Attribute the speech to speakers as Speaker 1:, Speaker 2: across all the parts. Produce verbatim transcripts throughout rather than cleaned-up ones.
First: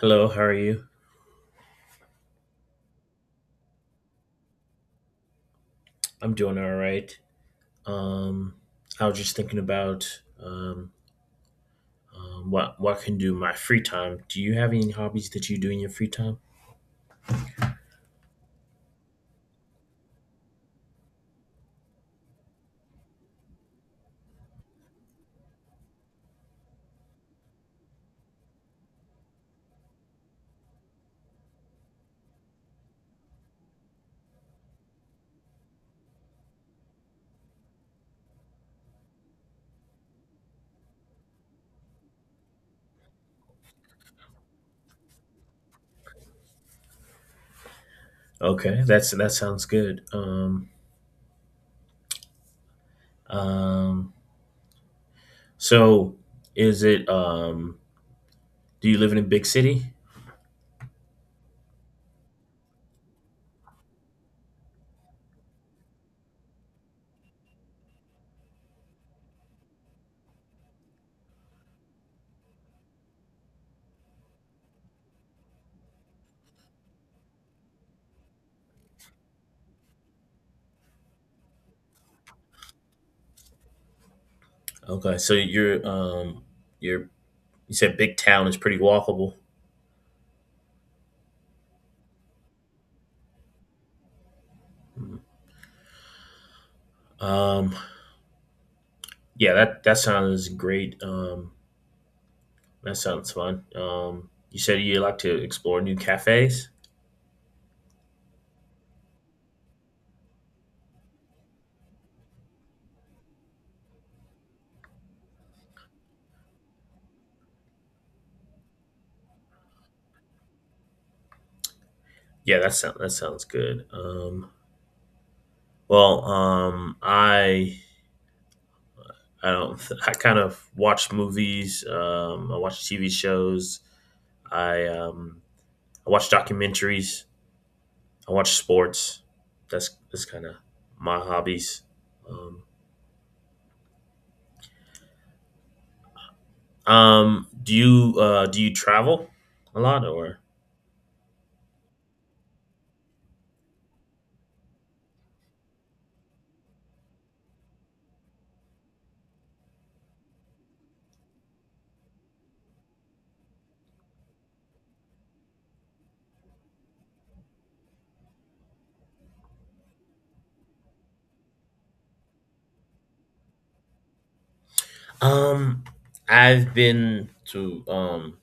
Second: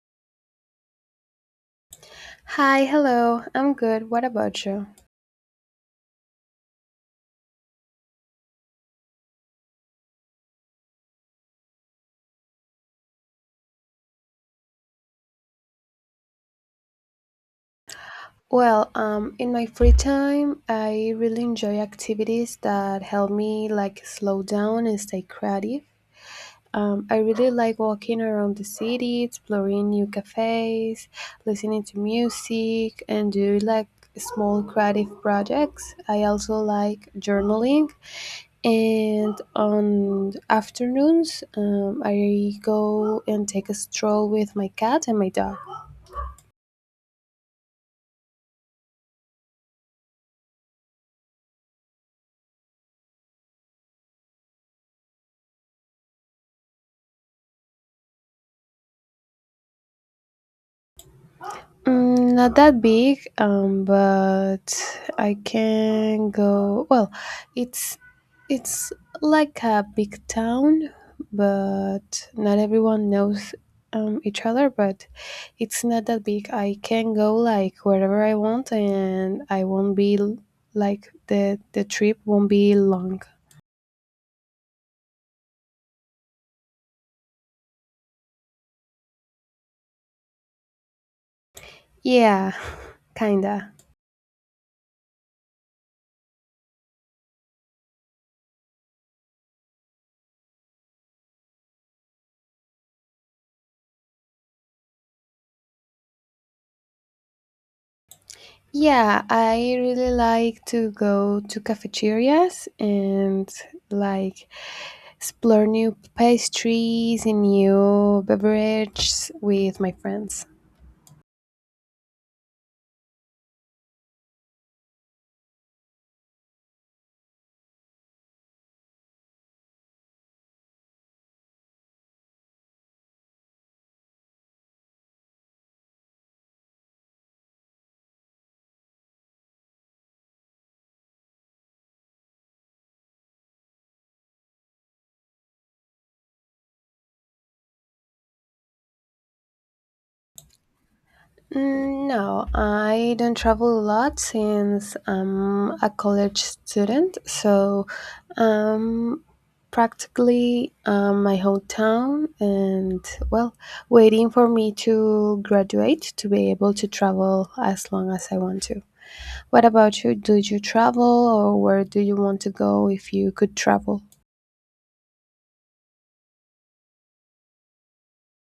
Speaker 1: Hello, how are you?
Speaker 2: Hi, hello. I'm good. What about you?
Speaker 1: I'm doing all right. Um, I was just thinking about um, um, what what I can do in my free time. Do you have any hobbies that you do in your free time?
Speaker 2: Well, um, in my free time, I really enjoy activities that help me like slow down and stay creative. Um, I really like walking around the city, exploring new cafes, listening to music, and do like small creative projects. I also like journaling, and on afternoons um, I go and take a stroll with my cat and my dog.
Speaker 1: Okay, that's that sounds good. Um, um, so is it um, do you live in a big city?
Speaker 2: Mm, not that big, um, but I can go. Well, it's it's like a big town, but not everyone knows um, each other. But it's not that big. I can go like wherever I want, and I won't be l- like the the trip won't be long.
Speaker 1: Okay, so you're um, you're you said big town is pretty walkable.
Speaker 2: Yeah, kinda.
Speaker 1: Um, yeah, that that sounds great. Um, that sounds fun. Um, you said you like to explore new cafes.
Speaker 2: Yeah, I really like to go to cafeterias and like explore new pastries and new beverages with my friends.
Speaker 1: Yeah, that sound that sounds good. Um, well, um, I I don't I kind of watch movies. Um, I watch T V shows. I um, I watch documentaries. I watch sports. That's that's kind of my hobbies. Um, um, do you uh, do you travel a lot or?
Speaker 2: Mm, no, I don't travel a lot since I'm a college student, so um practically um, my hometown and, well, waiting for me to graduate to be able to travel as long as I want to. What about you? Did you travel, or where do you want to go if you could travel?
Speaker 1: Um, I've been to um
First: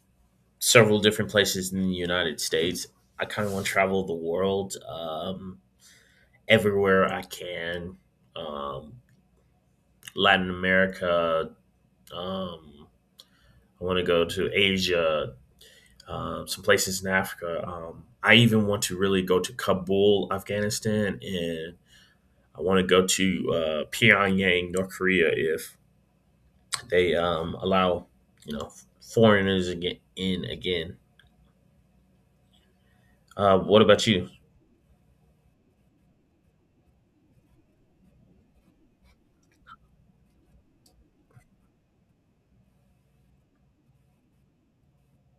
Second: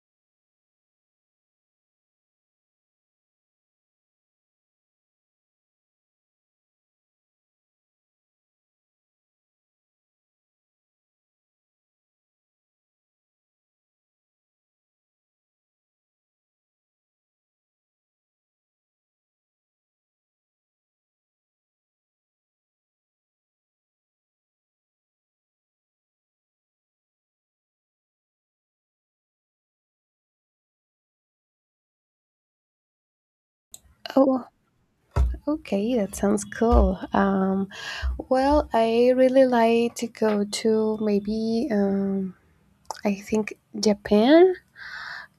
Speaker 1: several different places in the United States. I kind of want to travel the world. Um, everywhere I can. Um, Latin America. Um, I want to go to Asia, uh, some places in Africa. Um, I even want to really go to Kabul, Afghanistan, and I want to go to uh, Pyongyang, North Korea, if they um, allow, you know, foreigners again in again. Uh, what about you?
Speaker 2: Oh, okay, that sounds cool. Um, well, I really like to go to maybe, um, I think Japan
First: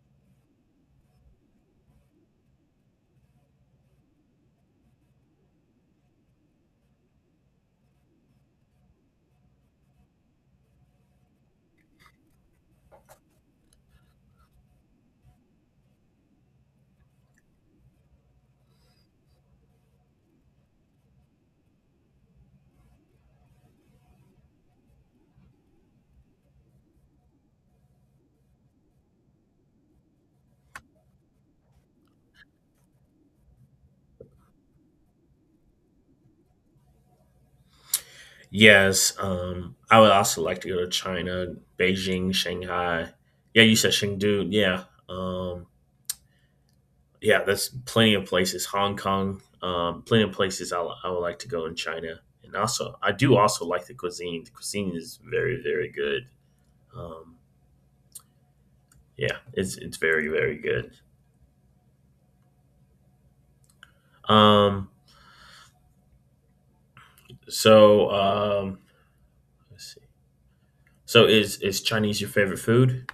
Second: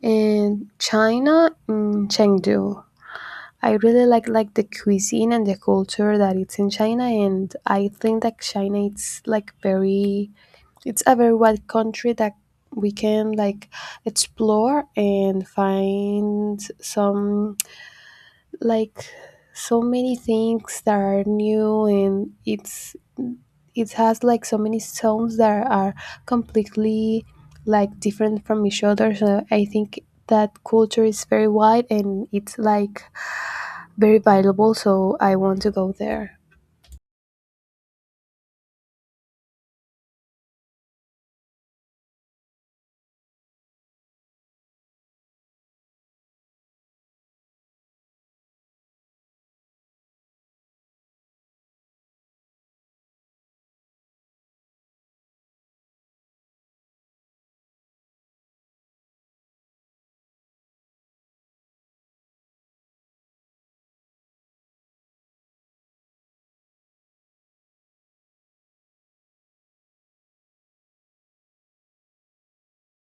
Speaker 2: and China and Chengdu. I really like like the cuisine and the culture that it's in China, and I think that China it's like very, it's a very wide country that we can like explore and find some, like, so many things that are new, and it's it has like so many zones that are completely like different from each other. So I think that culture is very wide and it's like very valuable, so I want to go there.
Speaker 1: Yes, um, I would also like to go to China, Beijing, Shanghai. Yeah, you said Chengdu. Yeah, um, yeah, that's plenty of places. Hong Kong, um, plenty of places I, I would like to go in China, and also I do also like the cuisine. The cuisine is very very good. Um, yeah, it's it's very very good. Um, so um, let's see. So is is Chinese your favorite food?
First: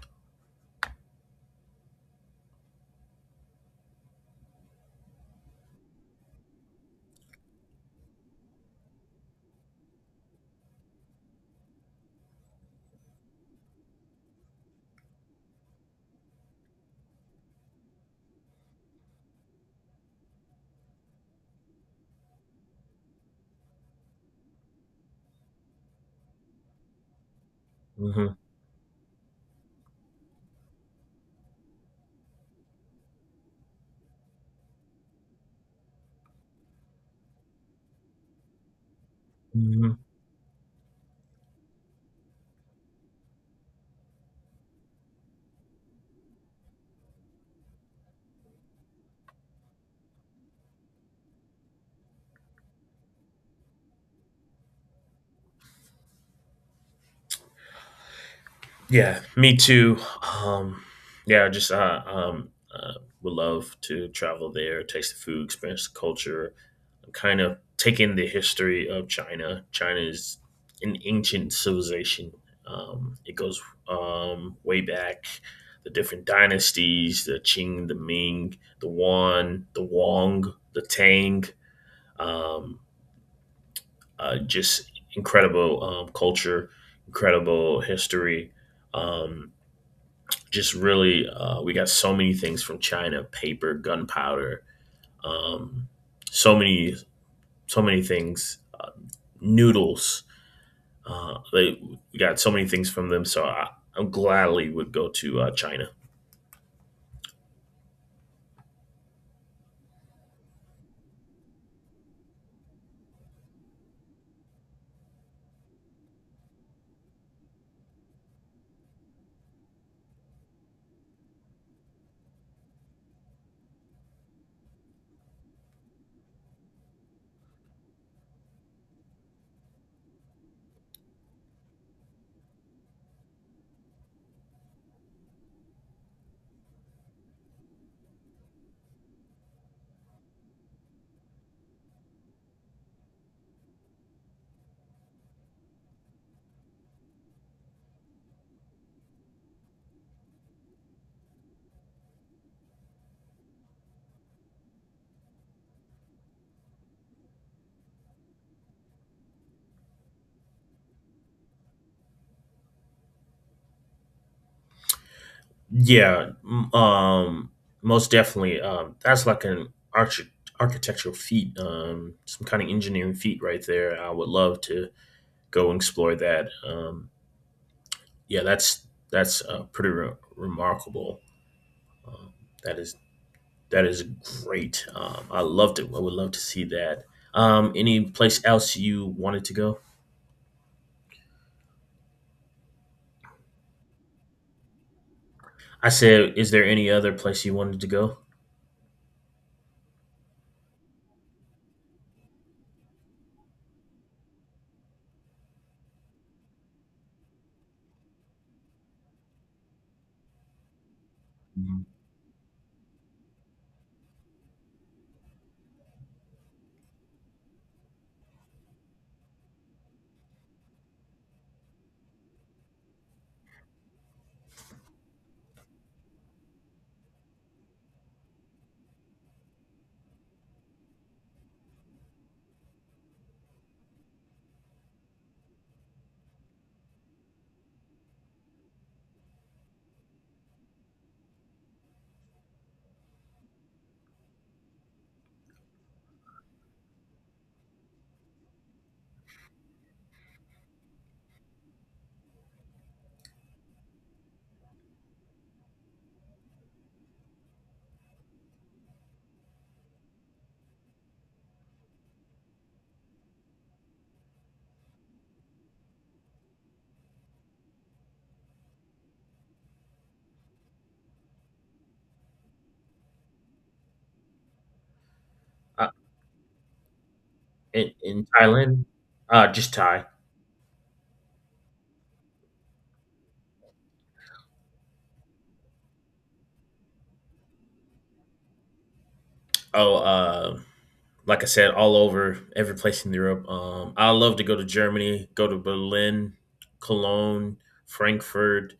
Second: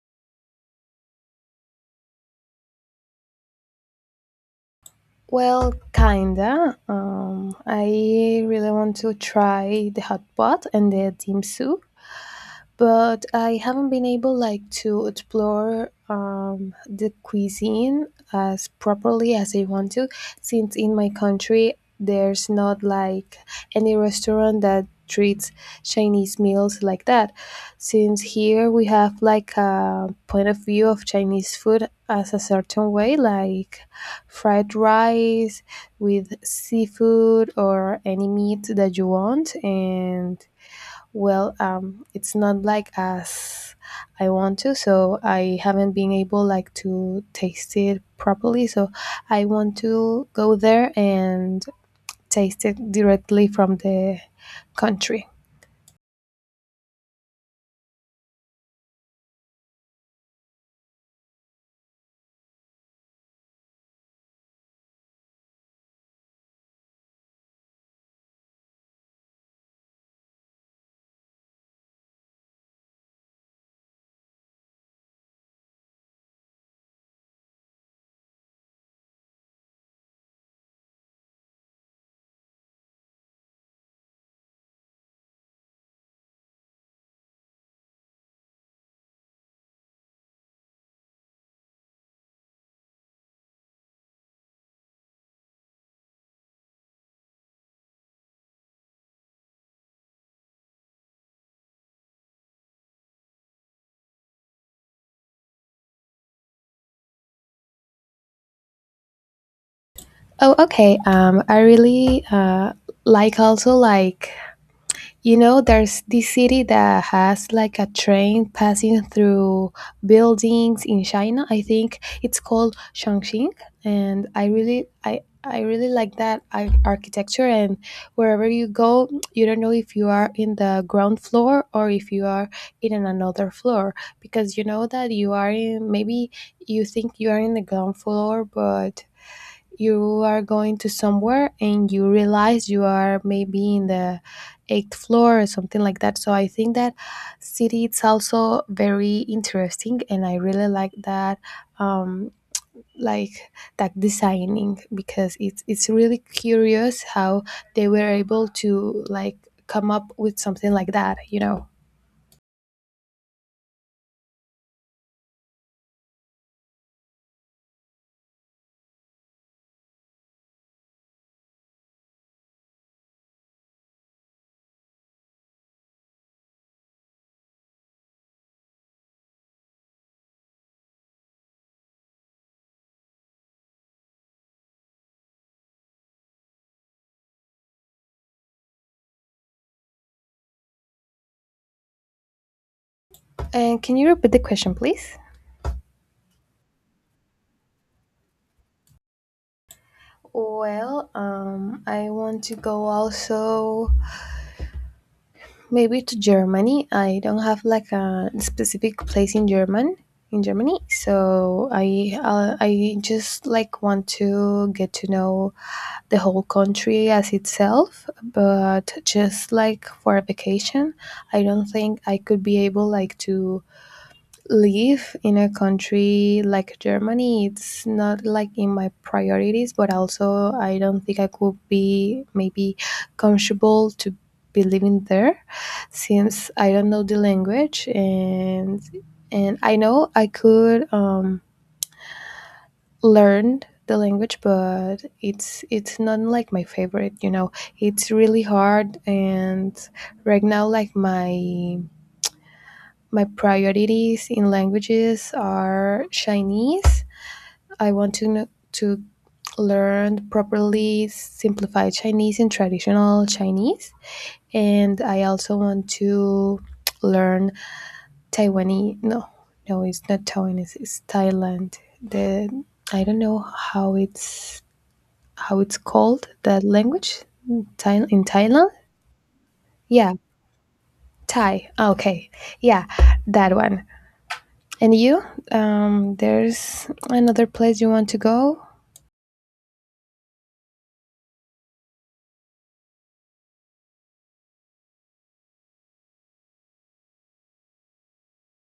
Speaker 2: Well, kinda. Um, I really want to try the hot pot and the dim sum, but I haven't been able like to explore, um, the cuisine as properly as I want to, since in my country there's not like any restaurant that treats Chinese meals like that, since
Speaker 1: Hmm.
Speaker 2: here we have like a point of view of Chinese food as a certain way, like fried rice with seafood or any meat that you want.
Speaker 1: Hmm.
Speaker 2: And, well, um, it's not like as I want to, so I haven't been able like to taste it properly. So I want to go there and taste it directly from the country.
Speaker 1: Yeah, me too. Um, yeah, just uh, um, uh, would love to travel there, taste the food, experience the culture, kind of taking the history of China. China is an ancient civilization. Um, it goes um, way back. The different dynasties: the Qing, the Ming, the Wan, the Wang, the Tang. Um, uh, just incredible um, culture, incredible history. Um, just really, uh, we got so many things from China: paper, gunpowder, um, so many, so many things, noodles. Uh, they we got so many things from them, so I, I gladly would go to uh, China.
Speaker 2: Oh, okay. Um, I really uh, like, also like, you know, there's this city that has like a train passing through buildings in China. I think it's called Chongqing, and I really, I, I really like that ar- architecture. And wherever you go, you don't know if you are in the ground floor or if you are in an- another floor, because you know that you are in. Maybe you think you are in the ground floor, but you are going to somewhere and you realize you are maybe in the eighth floor or something like that. So I think that city it's also very interesting, and I really like that. Um, like that designing, because it's it's really curious how they were able to like come up with something like that you know
Speaker 1: Yeah, m- um, most definitely. Um, that's like an arch- architectural feat, um, some kind of engineering feat right there. I would love to go and explore that. Um, yeah, that's that's uh, pretty re- remarkable. Um, that is that is great. Um, I loved it. I would love to see that. Um, any place else you wanted to go?
Speaker 2: And can you repeat the question, please?
Speaker 1: I said, is there any other place you wanted to go?
Speaker 2: Well, um I want to go also, maybe to Germany. I don't have like a specific place in German in Germany, so
Speaker 1: Mhm.
Speaker 2: I uh, I just like want to get to know the whole country as itself, but just like for a vacation, I don't think I could be able like to live in a country like Germany. It's not like in my priorities, but also I don't think I could be maybe comfortable to be living there, since I don't know the language, and and I know I could, um, learn the language, but it's it's not like my favorite. You know, it's really hard, and right now like my my priorities in languages are Chinese. I want to kn- to learn properly simplified Chinese and traditional Chinese, and I also want to learn Taiwanese. No, no, it's not Taiwanese. It's Thailand. The I don't know how it's how it's
Speaker 1: Uh,
Speaker 2: called that language.
Speaker 1: in,
Speaker 2: Thai, in
Speaker 1: in
Speaker 2: Thailand.
Speaker 1: Thailand? Uh, just Thai.
Speaker 2: Yeah, Thai. Okay, yeah, that one. And you? Um, there's another place you want to go?
Speaker 1: Oh, uh, like I said, all over every place in Europe. Um, I love to go to Germany, go to Berlin, Cologne, Frankfurt,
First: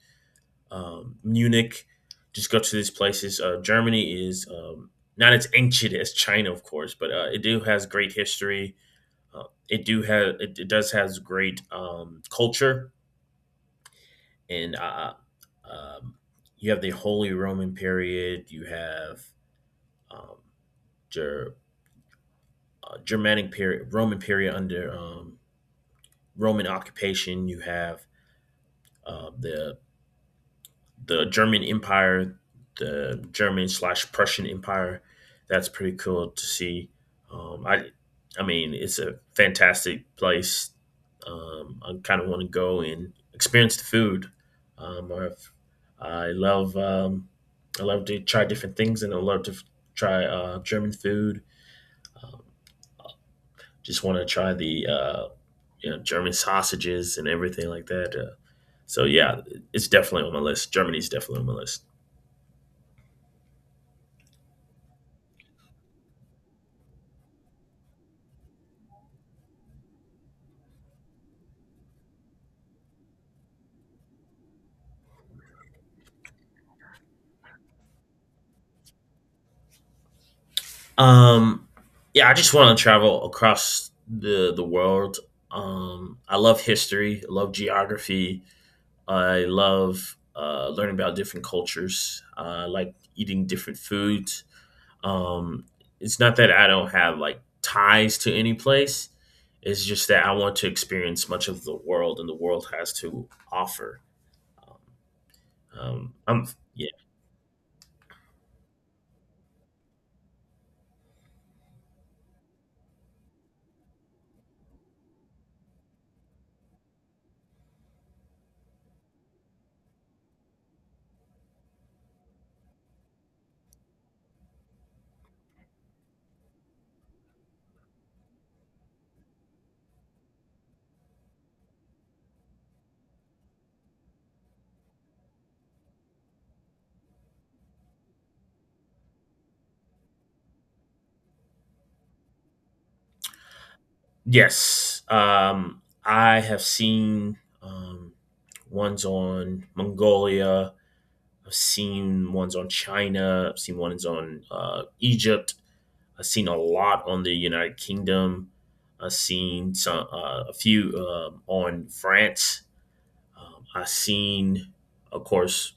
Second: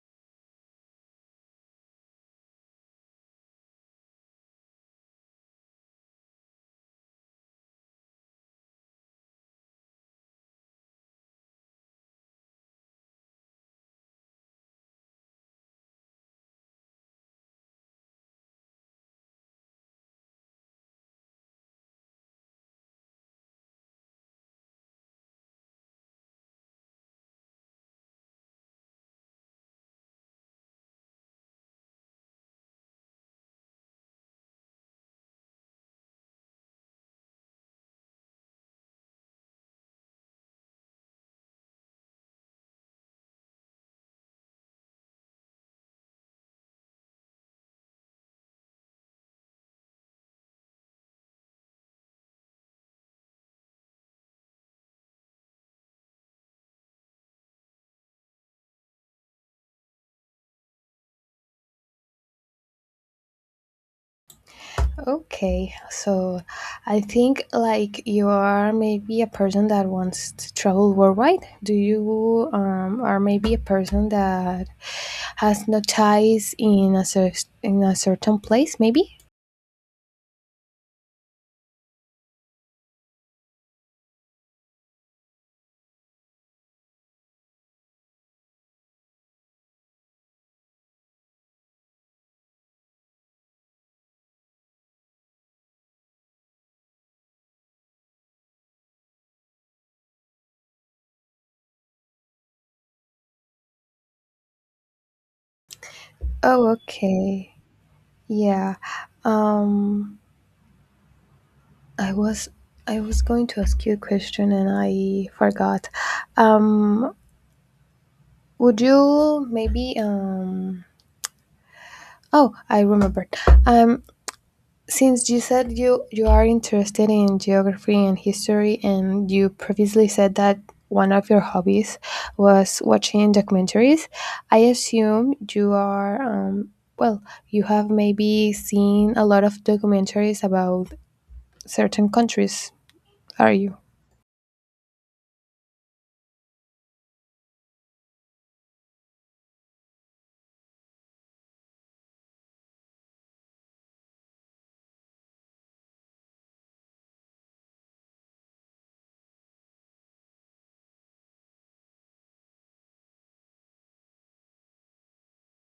Speaker 1: um, Munich. Just go to these places. Uh, Germany is um, not as ancient as China, of course, but uh, it do has great history. Uh, it do have it, it does has great um, culture and uh, um, you have the Holy Roman period. You have um, Ger- uh, Germanic period, Roman period under um, Roman occupation. You have uh, the the German Empire, the German slash Prussian Empire. That's pretty cool to see. Um, I, I mean, it's a fantastic place. Um, I kind of want to go and experience the food. Um, I've, I love, um, I love to try different things, and I love to f- try uh, German food. Um, just want to try the uh, you know, German sausages and everything like that. Uh, so yeah, it's definitely on my list. Germany's definitely on my list.
Speaker 2: Okay, so I think like you are maybe a person that wants to travel worldwide. Do you um, are maybe a person that has no ties in a cer- in a certain place? Maybe.
Speaker 1: Um, yeah, I just want to travel across the the world. Um, I love history. I love geography. I love uh, learning about different cultures. Uh, I like eating different foods. Um, it's not that I don't have like ties to any place. It's just that I want to experience much of the world, and the world has to offer. Um, um, I'm
Speaker 2: Oh,
Speaker 1: yeah.
Speaker 2: okay. Yeah. Um, I was I was going to ask you a question and I forgot. Um, would you maybe um Oh, I remembered. Um, since you said you you are interested in geography and history, and you previously said that one of your hobbies was watching documentaries, I assume you are, um, well, you have maybe seen a lot of documentaries about certain countries, are you?
Speaker 1: Yes, um, I have seen um, ones on Mongolia. I've seen ones on China. I've seen ones on uh, Egypt. I've seen a lot on the United Kingdom. I've seen some uh, a few um, on France. Um, I've seen, of course,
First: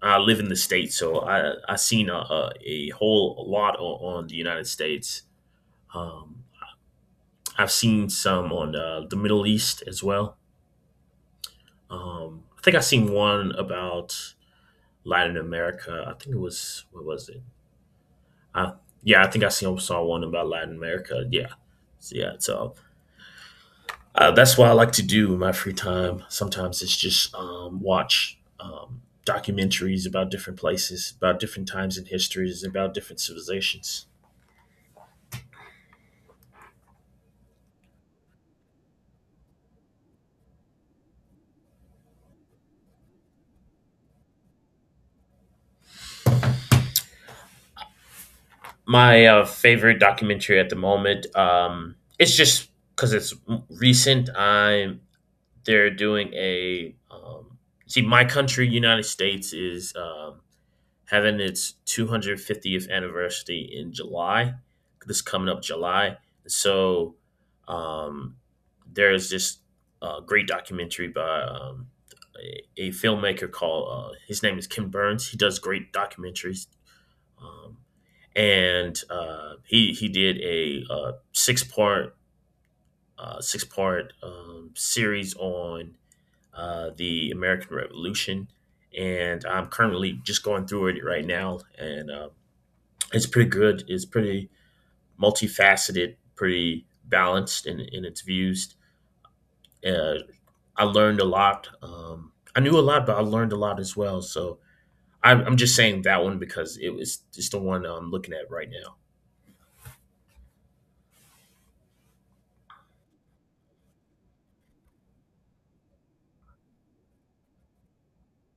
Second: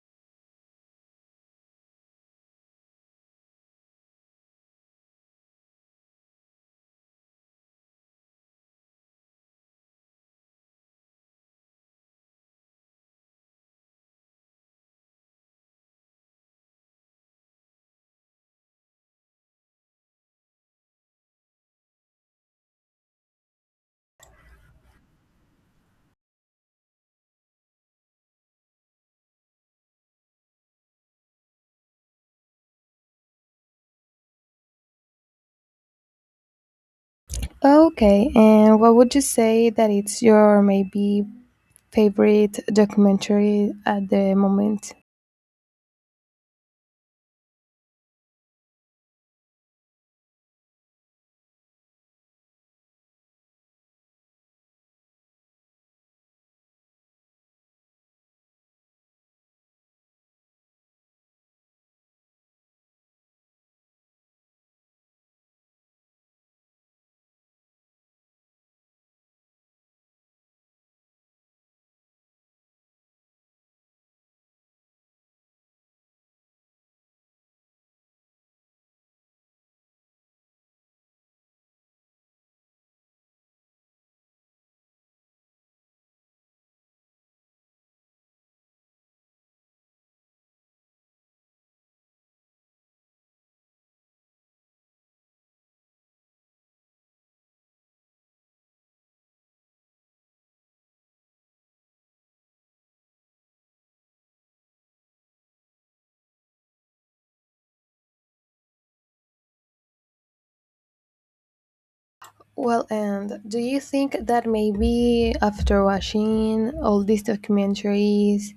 Speaker 1: I live in the states, so I I've seen a, a, a whole lot on, on the United States. Um, I've seen some on uh, the Middle East as well. Um, I think I seen one about Latin America. I think it was, what was it? Uh, yeah, I think I seen saw one about Latin America. Yeah, so, yeah. So uh, that's what I like to do in my free time. Sometimes it's just um, watch um, documentaries about different places, about different times in histories, about different civilizations.
Speaker 2: Okay, and what would you say that it's your maybe favorite documentary at the moment?
Speaker 1: My uh, favorite documentary at the moment. Um, it's just because it's recent. I'm they're doing a um, see my country, united states is um, having its two hundred fiftieth anniversary in july, this coming up july. So um, there's this uh, great documentary by um, a, a filmmaker called uh, his name is Ken burns, he does great documentaries. Um, and uh, he he did a uh, six part uh, six part um, series on uh, the American Revolution, and I'm currently just going through it right now, and uh, it's pretty good. It's pretty multifaceted, pretty balanced in, in its views. Uh, I learned a lot. Um, I knew a lot, but I learned a lot as well. So I'm, I'm just saying that one because it was just the one I'm looking at right now.
Speaker 2: Well, and do you think that maybe after watching all these documentaries,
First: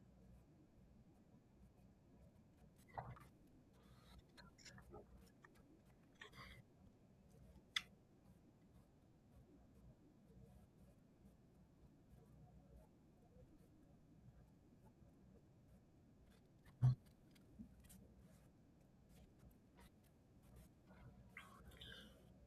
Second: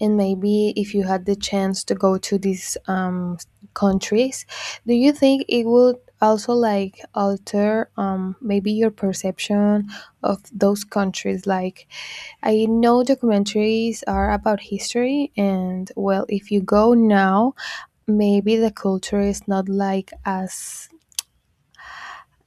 Speaker 2: and maybe if you had the chance to go to these, um, countries, do you think it would also like alter, um, maybe your perception of those countries? Like, I know documentaries are about history, and, well, if you go now, maybe the culture is not like as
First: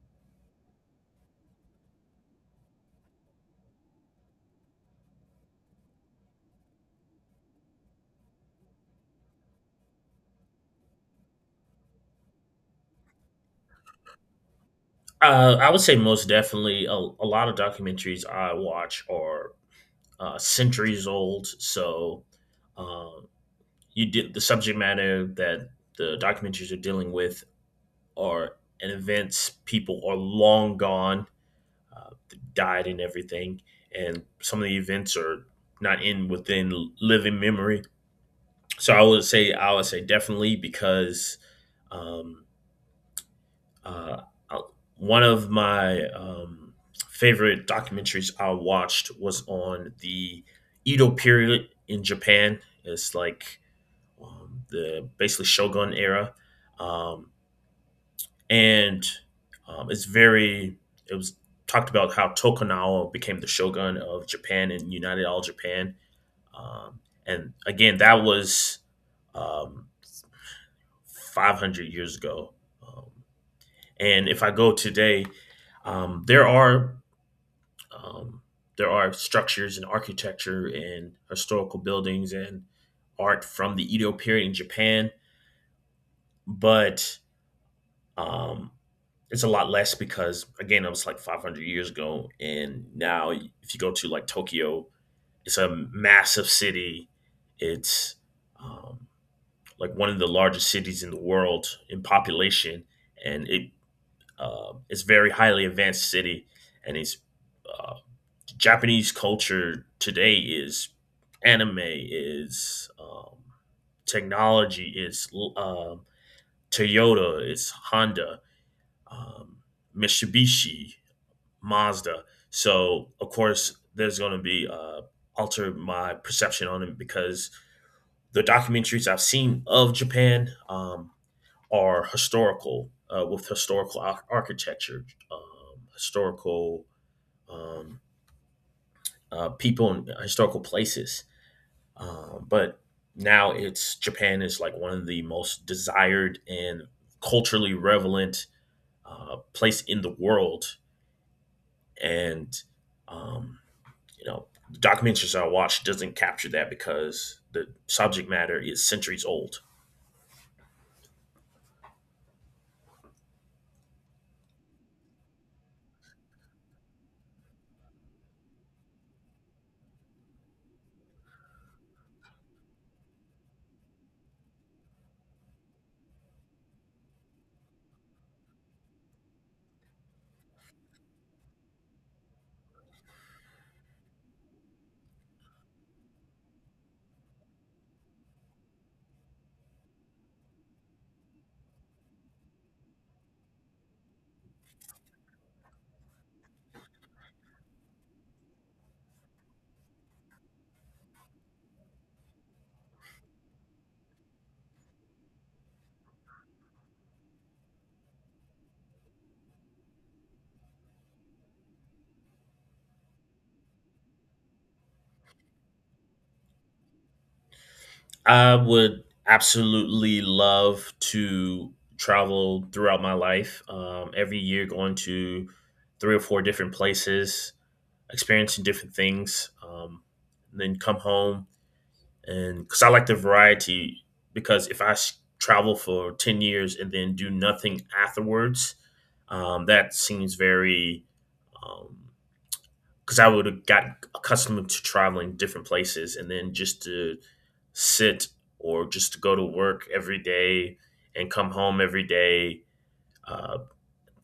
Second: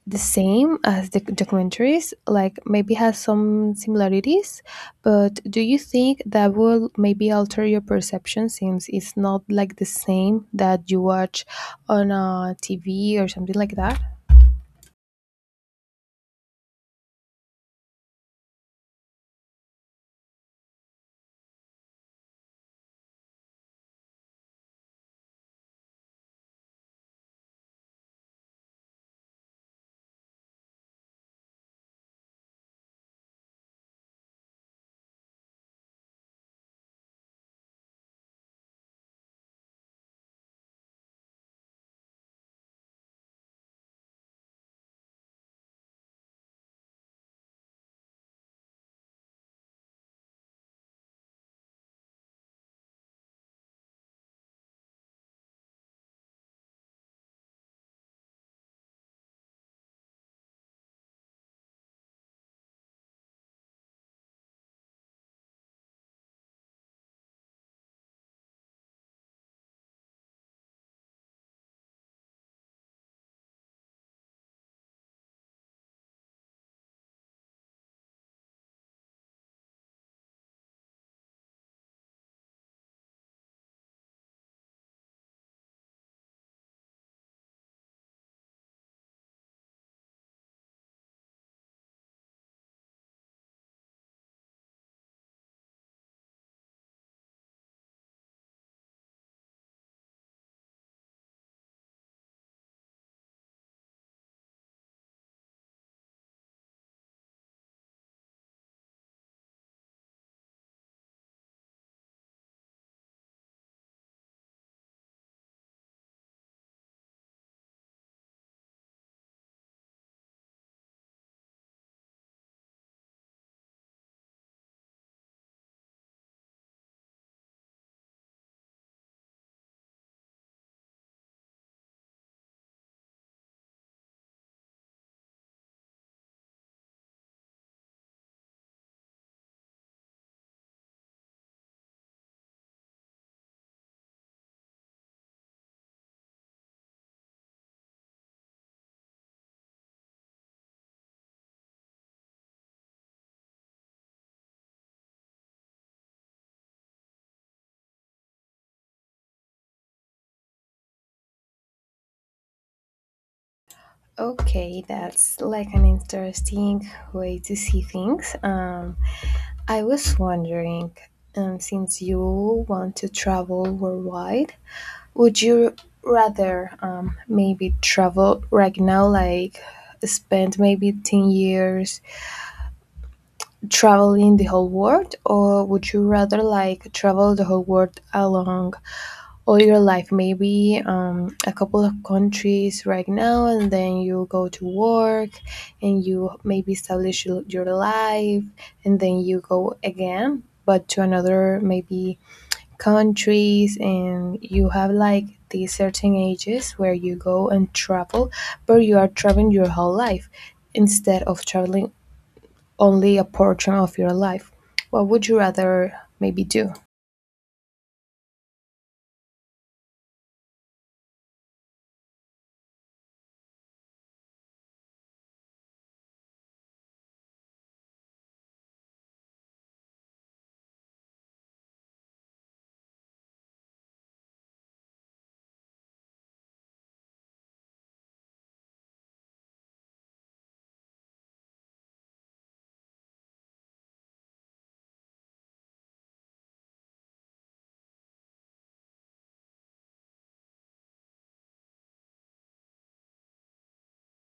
Speaker 2: the same as the documentaries, like maybe has some similarities, but do you think that will maybe alter your perception since it's not like the same that you watch on a T V or something like that?
Speaker 1: Uh, I would say most definitely a, a lot of documentaries I watch are uh, centuries old. So um, you did the subject matter that the documentaries are dealing with are an events people are long gone, uh, died and everything, and some of the events are not in within living memory. So I would say I would say definitely because um, uh, uh, one of my um, favorite documentaries I watched was on the Edo period in Japan. It's like um, the basically Shogun era, um, and um, it's very. It was talked about how Tokugawa became the Shogun of Japan and united all Japan, um, and again that was um, five hundred years ago. Um, and if I go today, um, there are um, there are structures and architecture and historical buildings and art from the Edo period in Japan, but um, it's a lot less because again, it was like five hundred years ago, and now if you go to like Tokyo, it's a massive city. It's um, like one of the largest cities in the world in population, and it uh, it's very highly advanced city, and it's uh, Japanese culture today is anime, is um, technology, is uh, Toyota, is Honda, um, Mitsubishi, Mazda. So of course, there's going to be uh, alter my perception on it because the documentaries I've seen of Japan um, are historical, uh, with historical ar- architecture, um, historical um, uh, people, and historical places. Um, but now it's Japan is like one of the most desired and culturally relevant uh, place in the world, and um, you know, the documentaries I watch doesn't capture that because the subject matter is centuries old.
Speaker 2: Okay, that's like an interesting way to see things. Um, I was wondering, um, since you want to travel worldwide, would you rather, um, maybe travel right now, like spend maybe ten years traveling the whole world, or would you rather like travel the whole world along all your life, maybe, um, a couple of countries right now, and then you go to work and you maybe establish your your life, and then you go again, but to another maybe countries, and you have like these certain ages where you go and travel, but you are traveling your whole life instead of traveling only a portion of your life. What would you rather maybe do?
Speaker 1: I would absolutely love to travel throughout my life. Um, every year, going to three or four different places, experiencing different things, um, and then come home, and because I like the variety. Because if I s- travel for ten years and then do nothing afterwards, um, that seems very um, because I would have gotten accustomed to traveling different places and then just to sit or just to go to work every day and come home every day, uh,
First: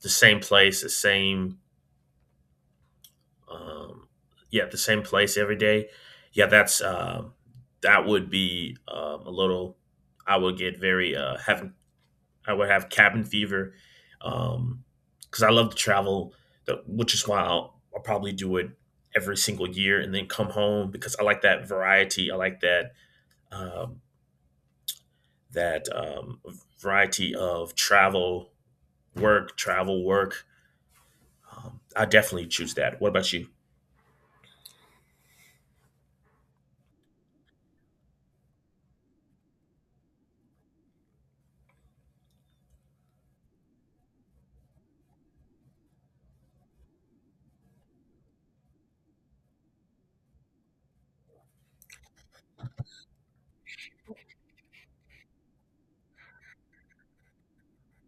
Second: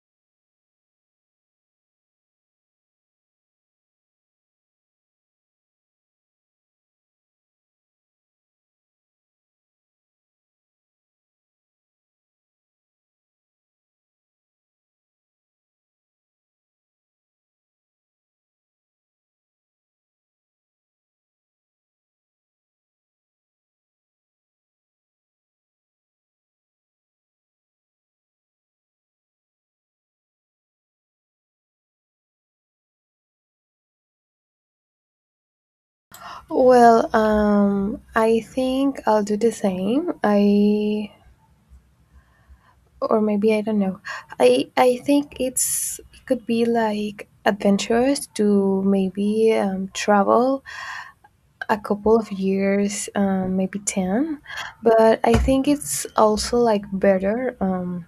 Speaker 1: the same place, the same, um, yeah, the same place every day. Yeah, that's um that would be um, a little. I would get very uh, having I would have cabin fever um, because I love to travel, the- which is why I'll, I'll probably do it every single year and then come home because I like that variety. I like that um, that um, variety of travel, work, travel, work. Um, I definitely choose that. What about you?
Speaker 2: Well, um, I think I'll do the same. I Or maybe I don't know. I I think it's it could be like adventurous to maybe, um, travel a couple of years, um, maybe ten. But I think it's also like better, um,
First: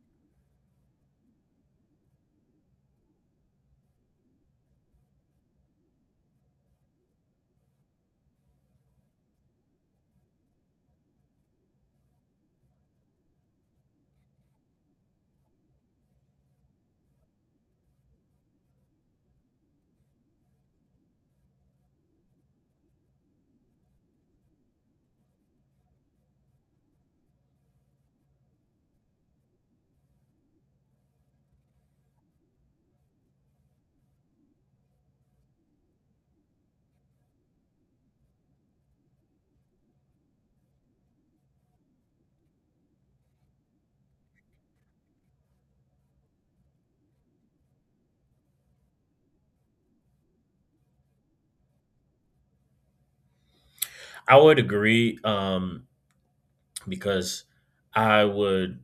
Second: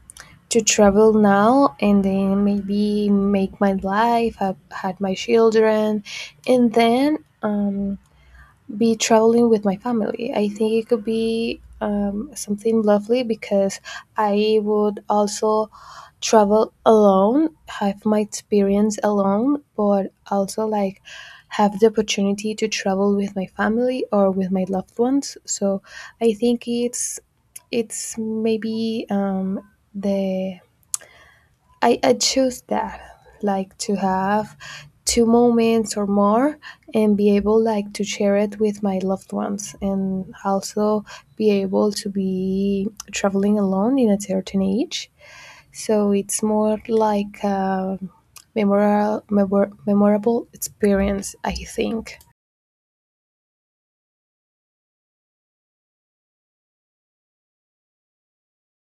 Speaker 2: to travel now and then maybe make my life, have had my children, and then, um, be traveling with my family. I think it could be, um, something lovely, because I would also travel alone, have my experience alone, but also like have the opportunity to travel with my family or with my loved ones. So I think it's it's maybe, um, the I, I choose that, like to have two moments or more and be able like to share it with my loved ones, and also be able to be traveling alone in a certain age, so it's more like a memorable, memorable experience, I think.
Speaker 1: I would agree um, because I would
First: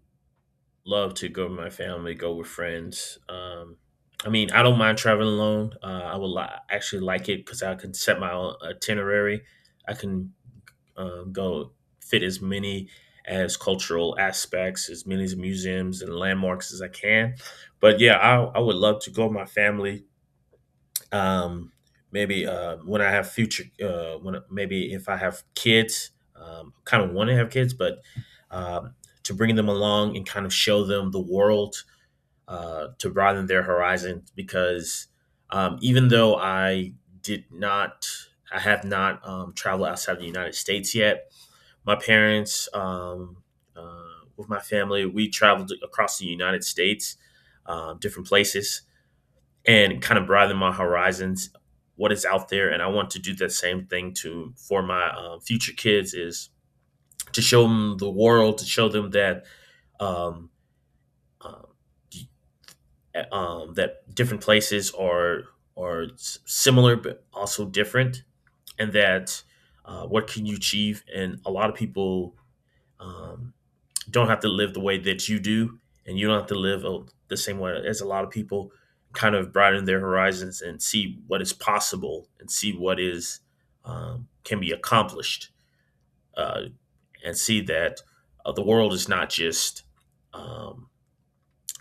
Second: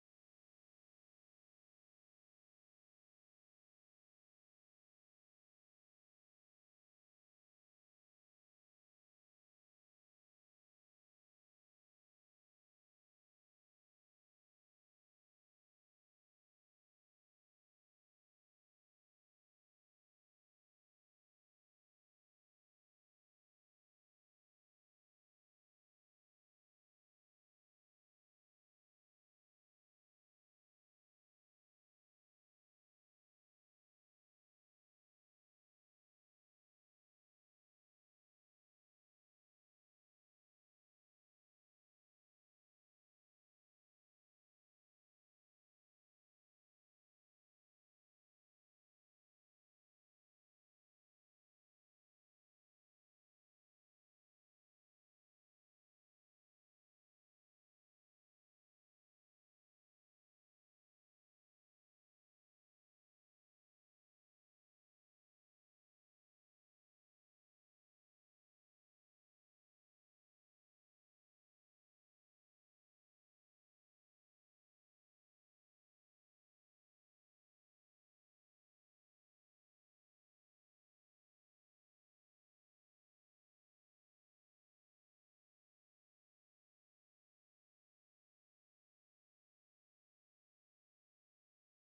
Speaker 1: love to go with my family, go with friends. Um, I mean, I don't mind traveling alone. Uh, I would li- actually like it because I can set my own itinerary. I can um, go fit as many as cultural aspects, as many as museums and landmarks as I can. But yeah, I, I would love to go with my family. Um, Maybe uh, when I have future, uh, when maybe if I have kids, um, kind of want to have kids, but um, to bring them along and kind of show them the world uh, to broaden their horizons because um, even though I did not, I have not um, traveled outside the United States yet, my parents, um, uh, with my family, we traveled across the United States, um, different places, and kind of broaden my horizons, what is out there. And I want to do that same thing to for my uh, future kids is to show them the world, to show them that um, um, uh, um, that different places are are similar but also different, and that uh, what can you achieve? And a lot of people um, don't have to live the way that you do, and you don't have to live uh, the same way as a lot of people. Kind of broaden their horizons and see what is possible, and see what is um, can be accomplished, uh, and see that uh, the world is not just um,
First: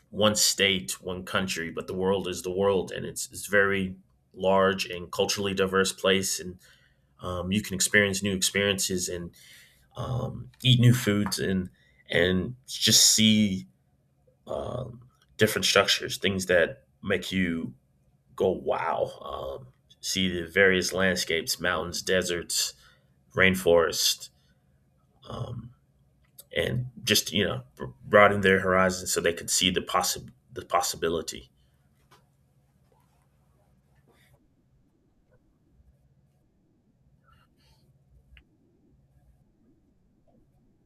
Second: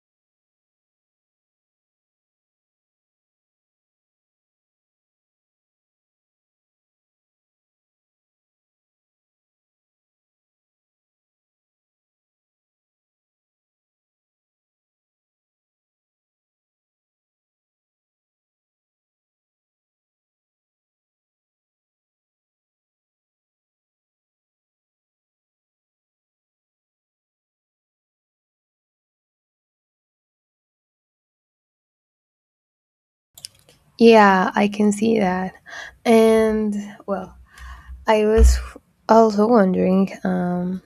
Speaker 1: one state, one country, but the world is the world, and it's it's very large and culturally diverse place, and um, you can experience new experiences and um, eat new foods and and just see um, different structures, things that make you go wow. Um, See the various landscapes, mountains, deserts, rainforest, um, and just you know broaden their horizons so they could see the possible the possibility.
Speaker 2: Yeah, I can see that. And, well, I was also wondering, um,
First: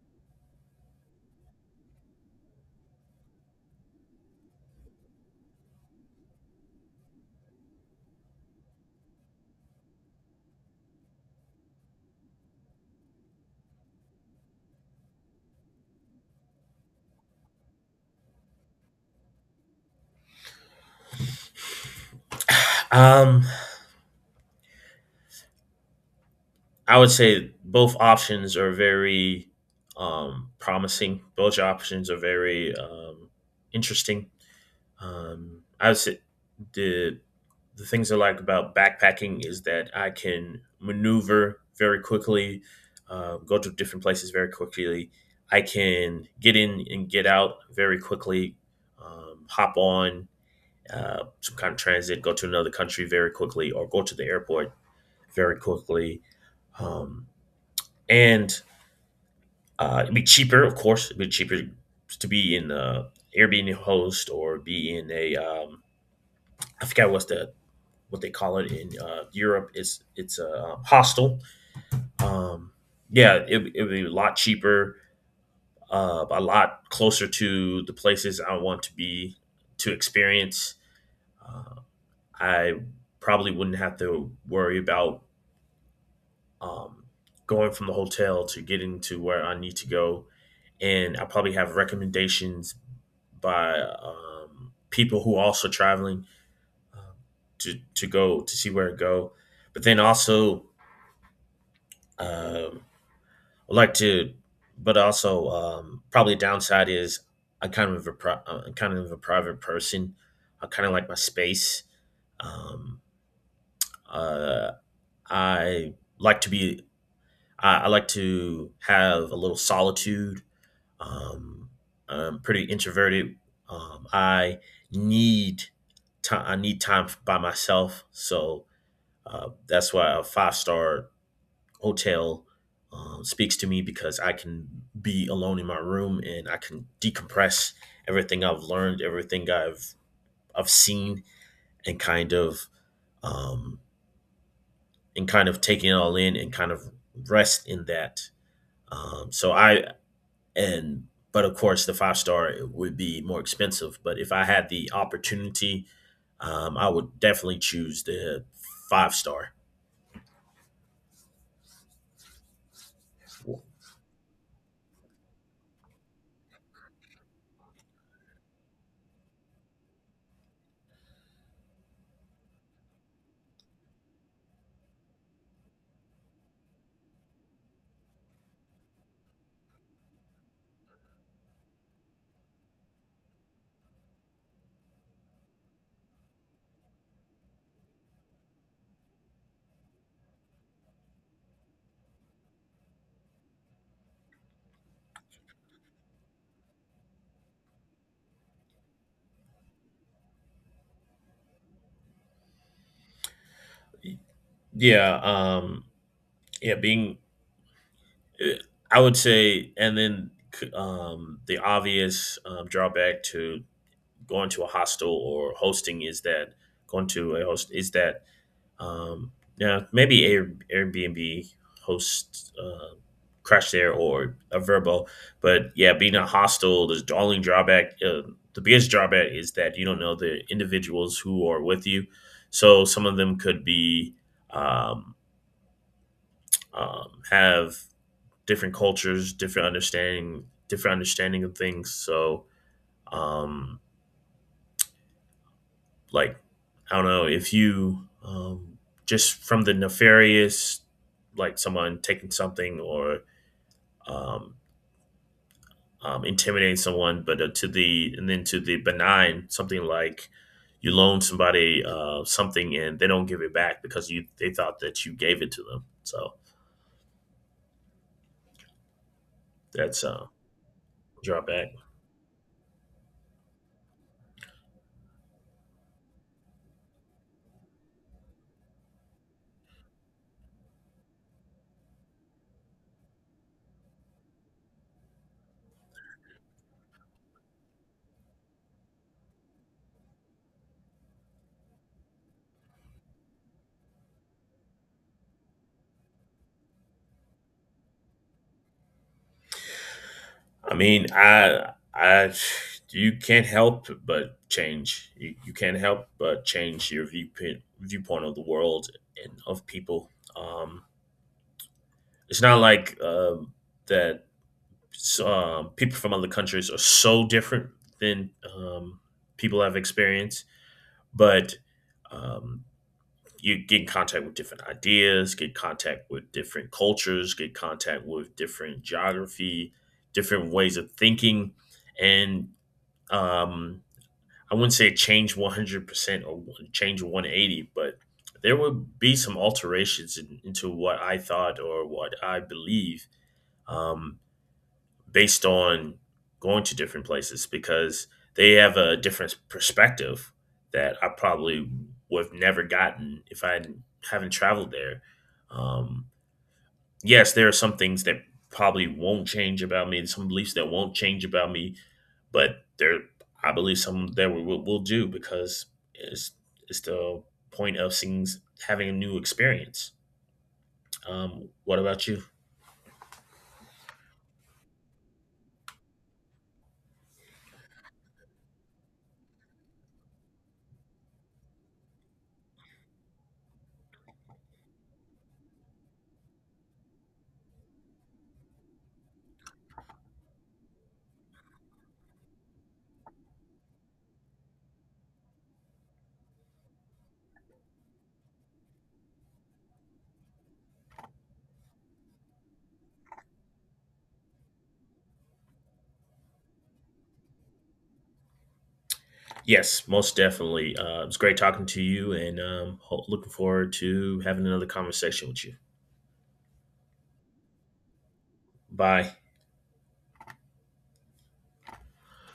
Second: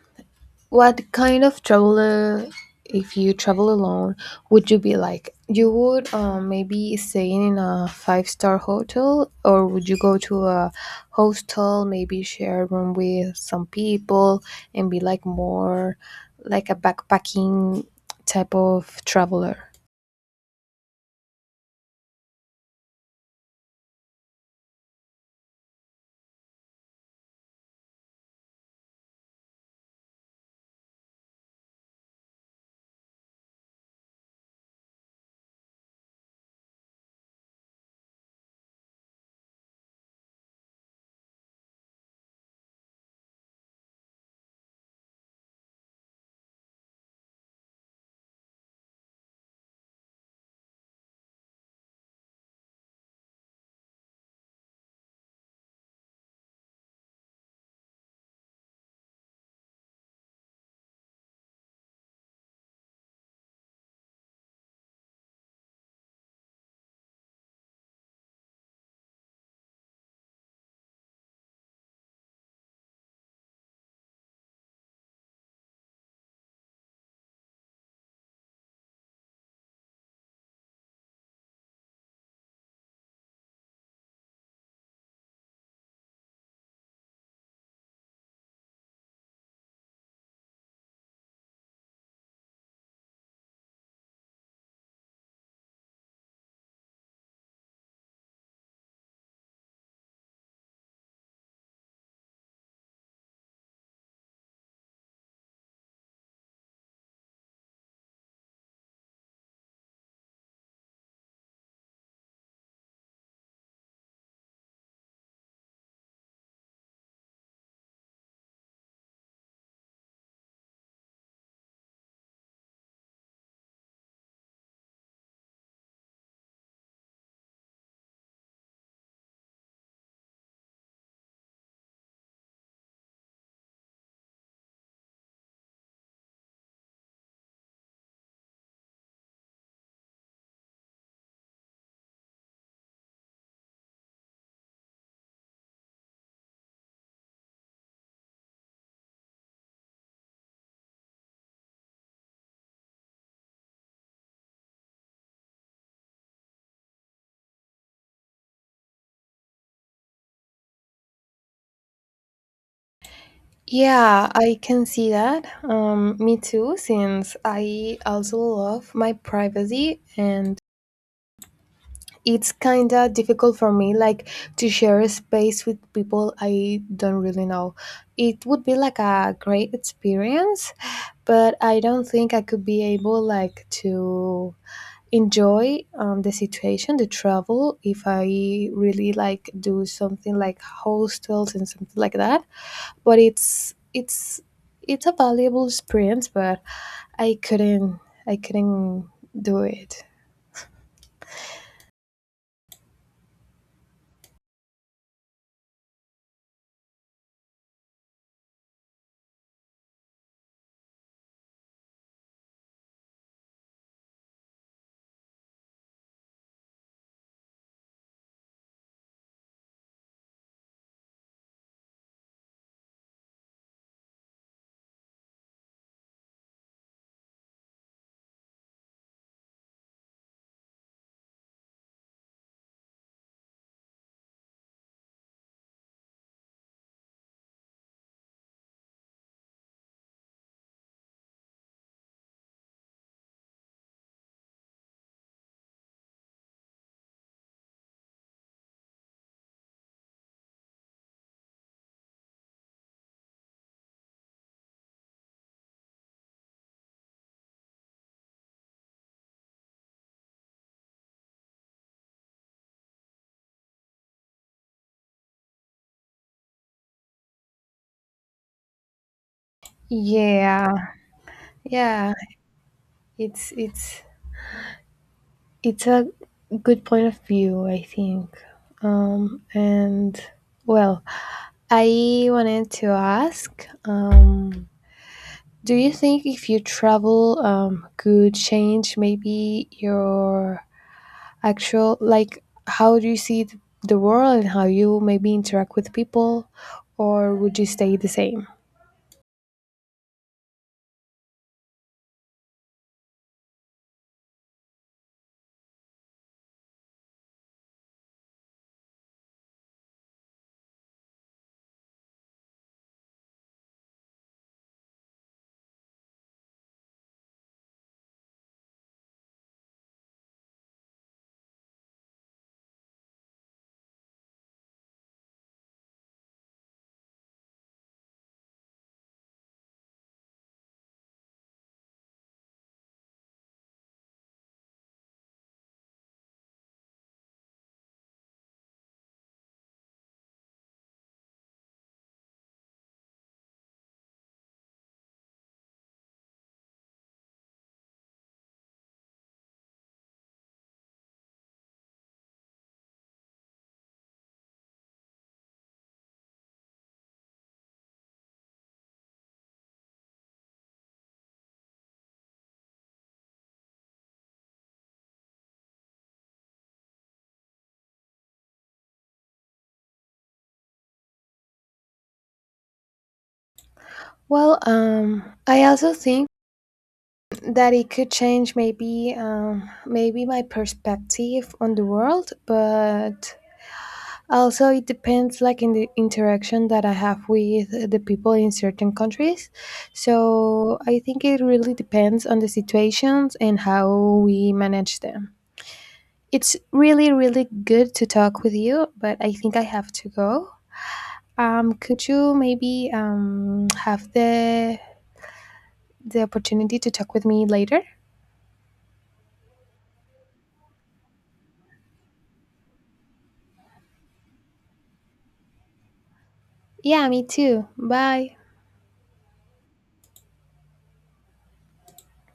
Speaker 2: what kind of traveler, if you travel alone, would you be like? You would, um maybe, stay in a five star hotel, or would you go to a hostel, maybe share a room with some people, and be like more like a backpacking type of traveler?
Speaker 1: Um, I would say both options are very um, promising. Both options are very um, interesting. Um, I would say the the things I like about backpacking is that I can maneuver very quickly, uh, go to different places very quickly. I can get in and get out very quickly, um, hop on uh, some kind of transit, go to another country very quickly, or go to the airport very quickly. Um, and uh, It'd be cheaper, of course. It'd be cheaper to be in uh, Airbnb host or be in a um, I forget what's the what they call it in uh, Europe. It's it's a um, hostel. Um, yeah, it, it would be a lot cheaper, uh, a lot closer to the places I want to be to experience. Uh, I probably wouldn't have to worry about um, going from the hotel to getting to where I need to go and I probably have recommendations by um, people who are also traveling um, to to go to see where to go. But then also, um, I like to, but also um, probably a downside is I kind of a pri- uh, I'm kind of a private person. I kind of like my space. Um, uh, I like to be. I, I like to have a little solitude. Um, I'm pretty introverted. Um, I need time. I need time by myself. So uh, that's why a five star hotel um, speaks to me because I can be alone in my room and I can decompress everything I've learned, everything I've I've seen, and kind of um, and kind of taking it all in and kind of rest in that. Um, so I and But of course the five star would be more expensive, but if I had the opportunity, um, I would definitely choose the five star.
Speaker 2: Yeah, I can see that. Um, me too, since I also love my privacy, and it's kinda difficult for me like to share a space with people I don't really know. It would be like a great experience, but I don't think I could be able like to enjoy, um, the situation, the travel, if I really like do something like hostels and something like that. But it's it's it's a valuable experience, but i couldn't i couldn't do it.
Speaker 1: Yeah um yeah being eh, I would say, and then um the obvious um, drawback to going to a hostel or hosting is that going to a host is that Um, yeah, maybe Air, Airbnb hosts, uh, Crash there or a Verbo, but yeah, being a hostel, the only drawback, uh, the biggest drawback is that you don't know the individuals who are with you. So some of them could be um, um, have different cultures, different understanding, different understanding of things. So um, like I don't know if you um, just from the nefarious, like someone taking something or um, um, intimidating someone, but uh, to the and then to the benign something like you loan somebody uh, something and they don't give it back because you they thought that you gave it to them. So that's uh, a
Speaker 2: Yeah,
Speaker 1: drawback.
Speaker 2: yeah. It's it's it's a good point of view, I think. Um, and, well, I wanted to ask, um, do you think if you travel, um, could change maybe your actual, like, how do you see th- the world and how you maybe interact with people, or would you stay the same?
Speaker 1: I mean, I, I, you can't help but change. You, you can't help but change your viewpoint, viewpoint of the world and of people. Um, it's not like um, that. Um, people from other countries are so different than um, people have experienced, but um, you get in contact with different ideas, get contact with different cultures, get contact with different geography, different ways of thinking, and um I wouldn't say change one hundred percent or one- change one eighty, but there would be some alterations in, into what I thought or what I believe, um based on going to different places because they have a different perspective that I probably would have never gotten if I hadn't- haven't traveled there. um yes, there are some things that probably won't change about me and some beliefs that won't change about me, but there I believe some that we will, will do because it's it's the point of seeing having a new experience. Um, what about you?
Speaker 2: Well, um, I also think that it could change maybe, um, maybe my perspective on the world, but also it depends like in the interaction that I have with the people in certain countries, so I think it really depends on the situations and how we manage them. It's really really good to talk with you, but I think I have to go. Um, could you maybe, um, have the the opportunity to talk with me later?
Speaker 1: Yes, most definitely. Uh, it's great talking to you, and um, ho- looking forward to having another conversation with you.
Speaker 2: Yeah, me too, bye.
Speaker 1: Bye.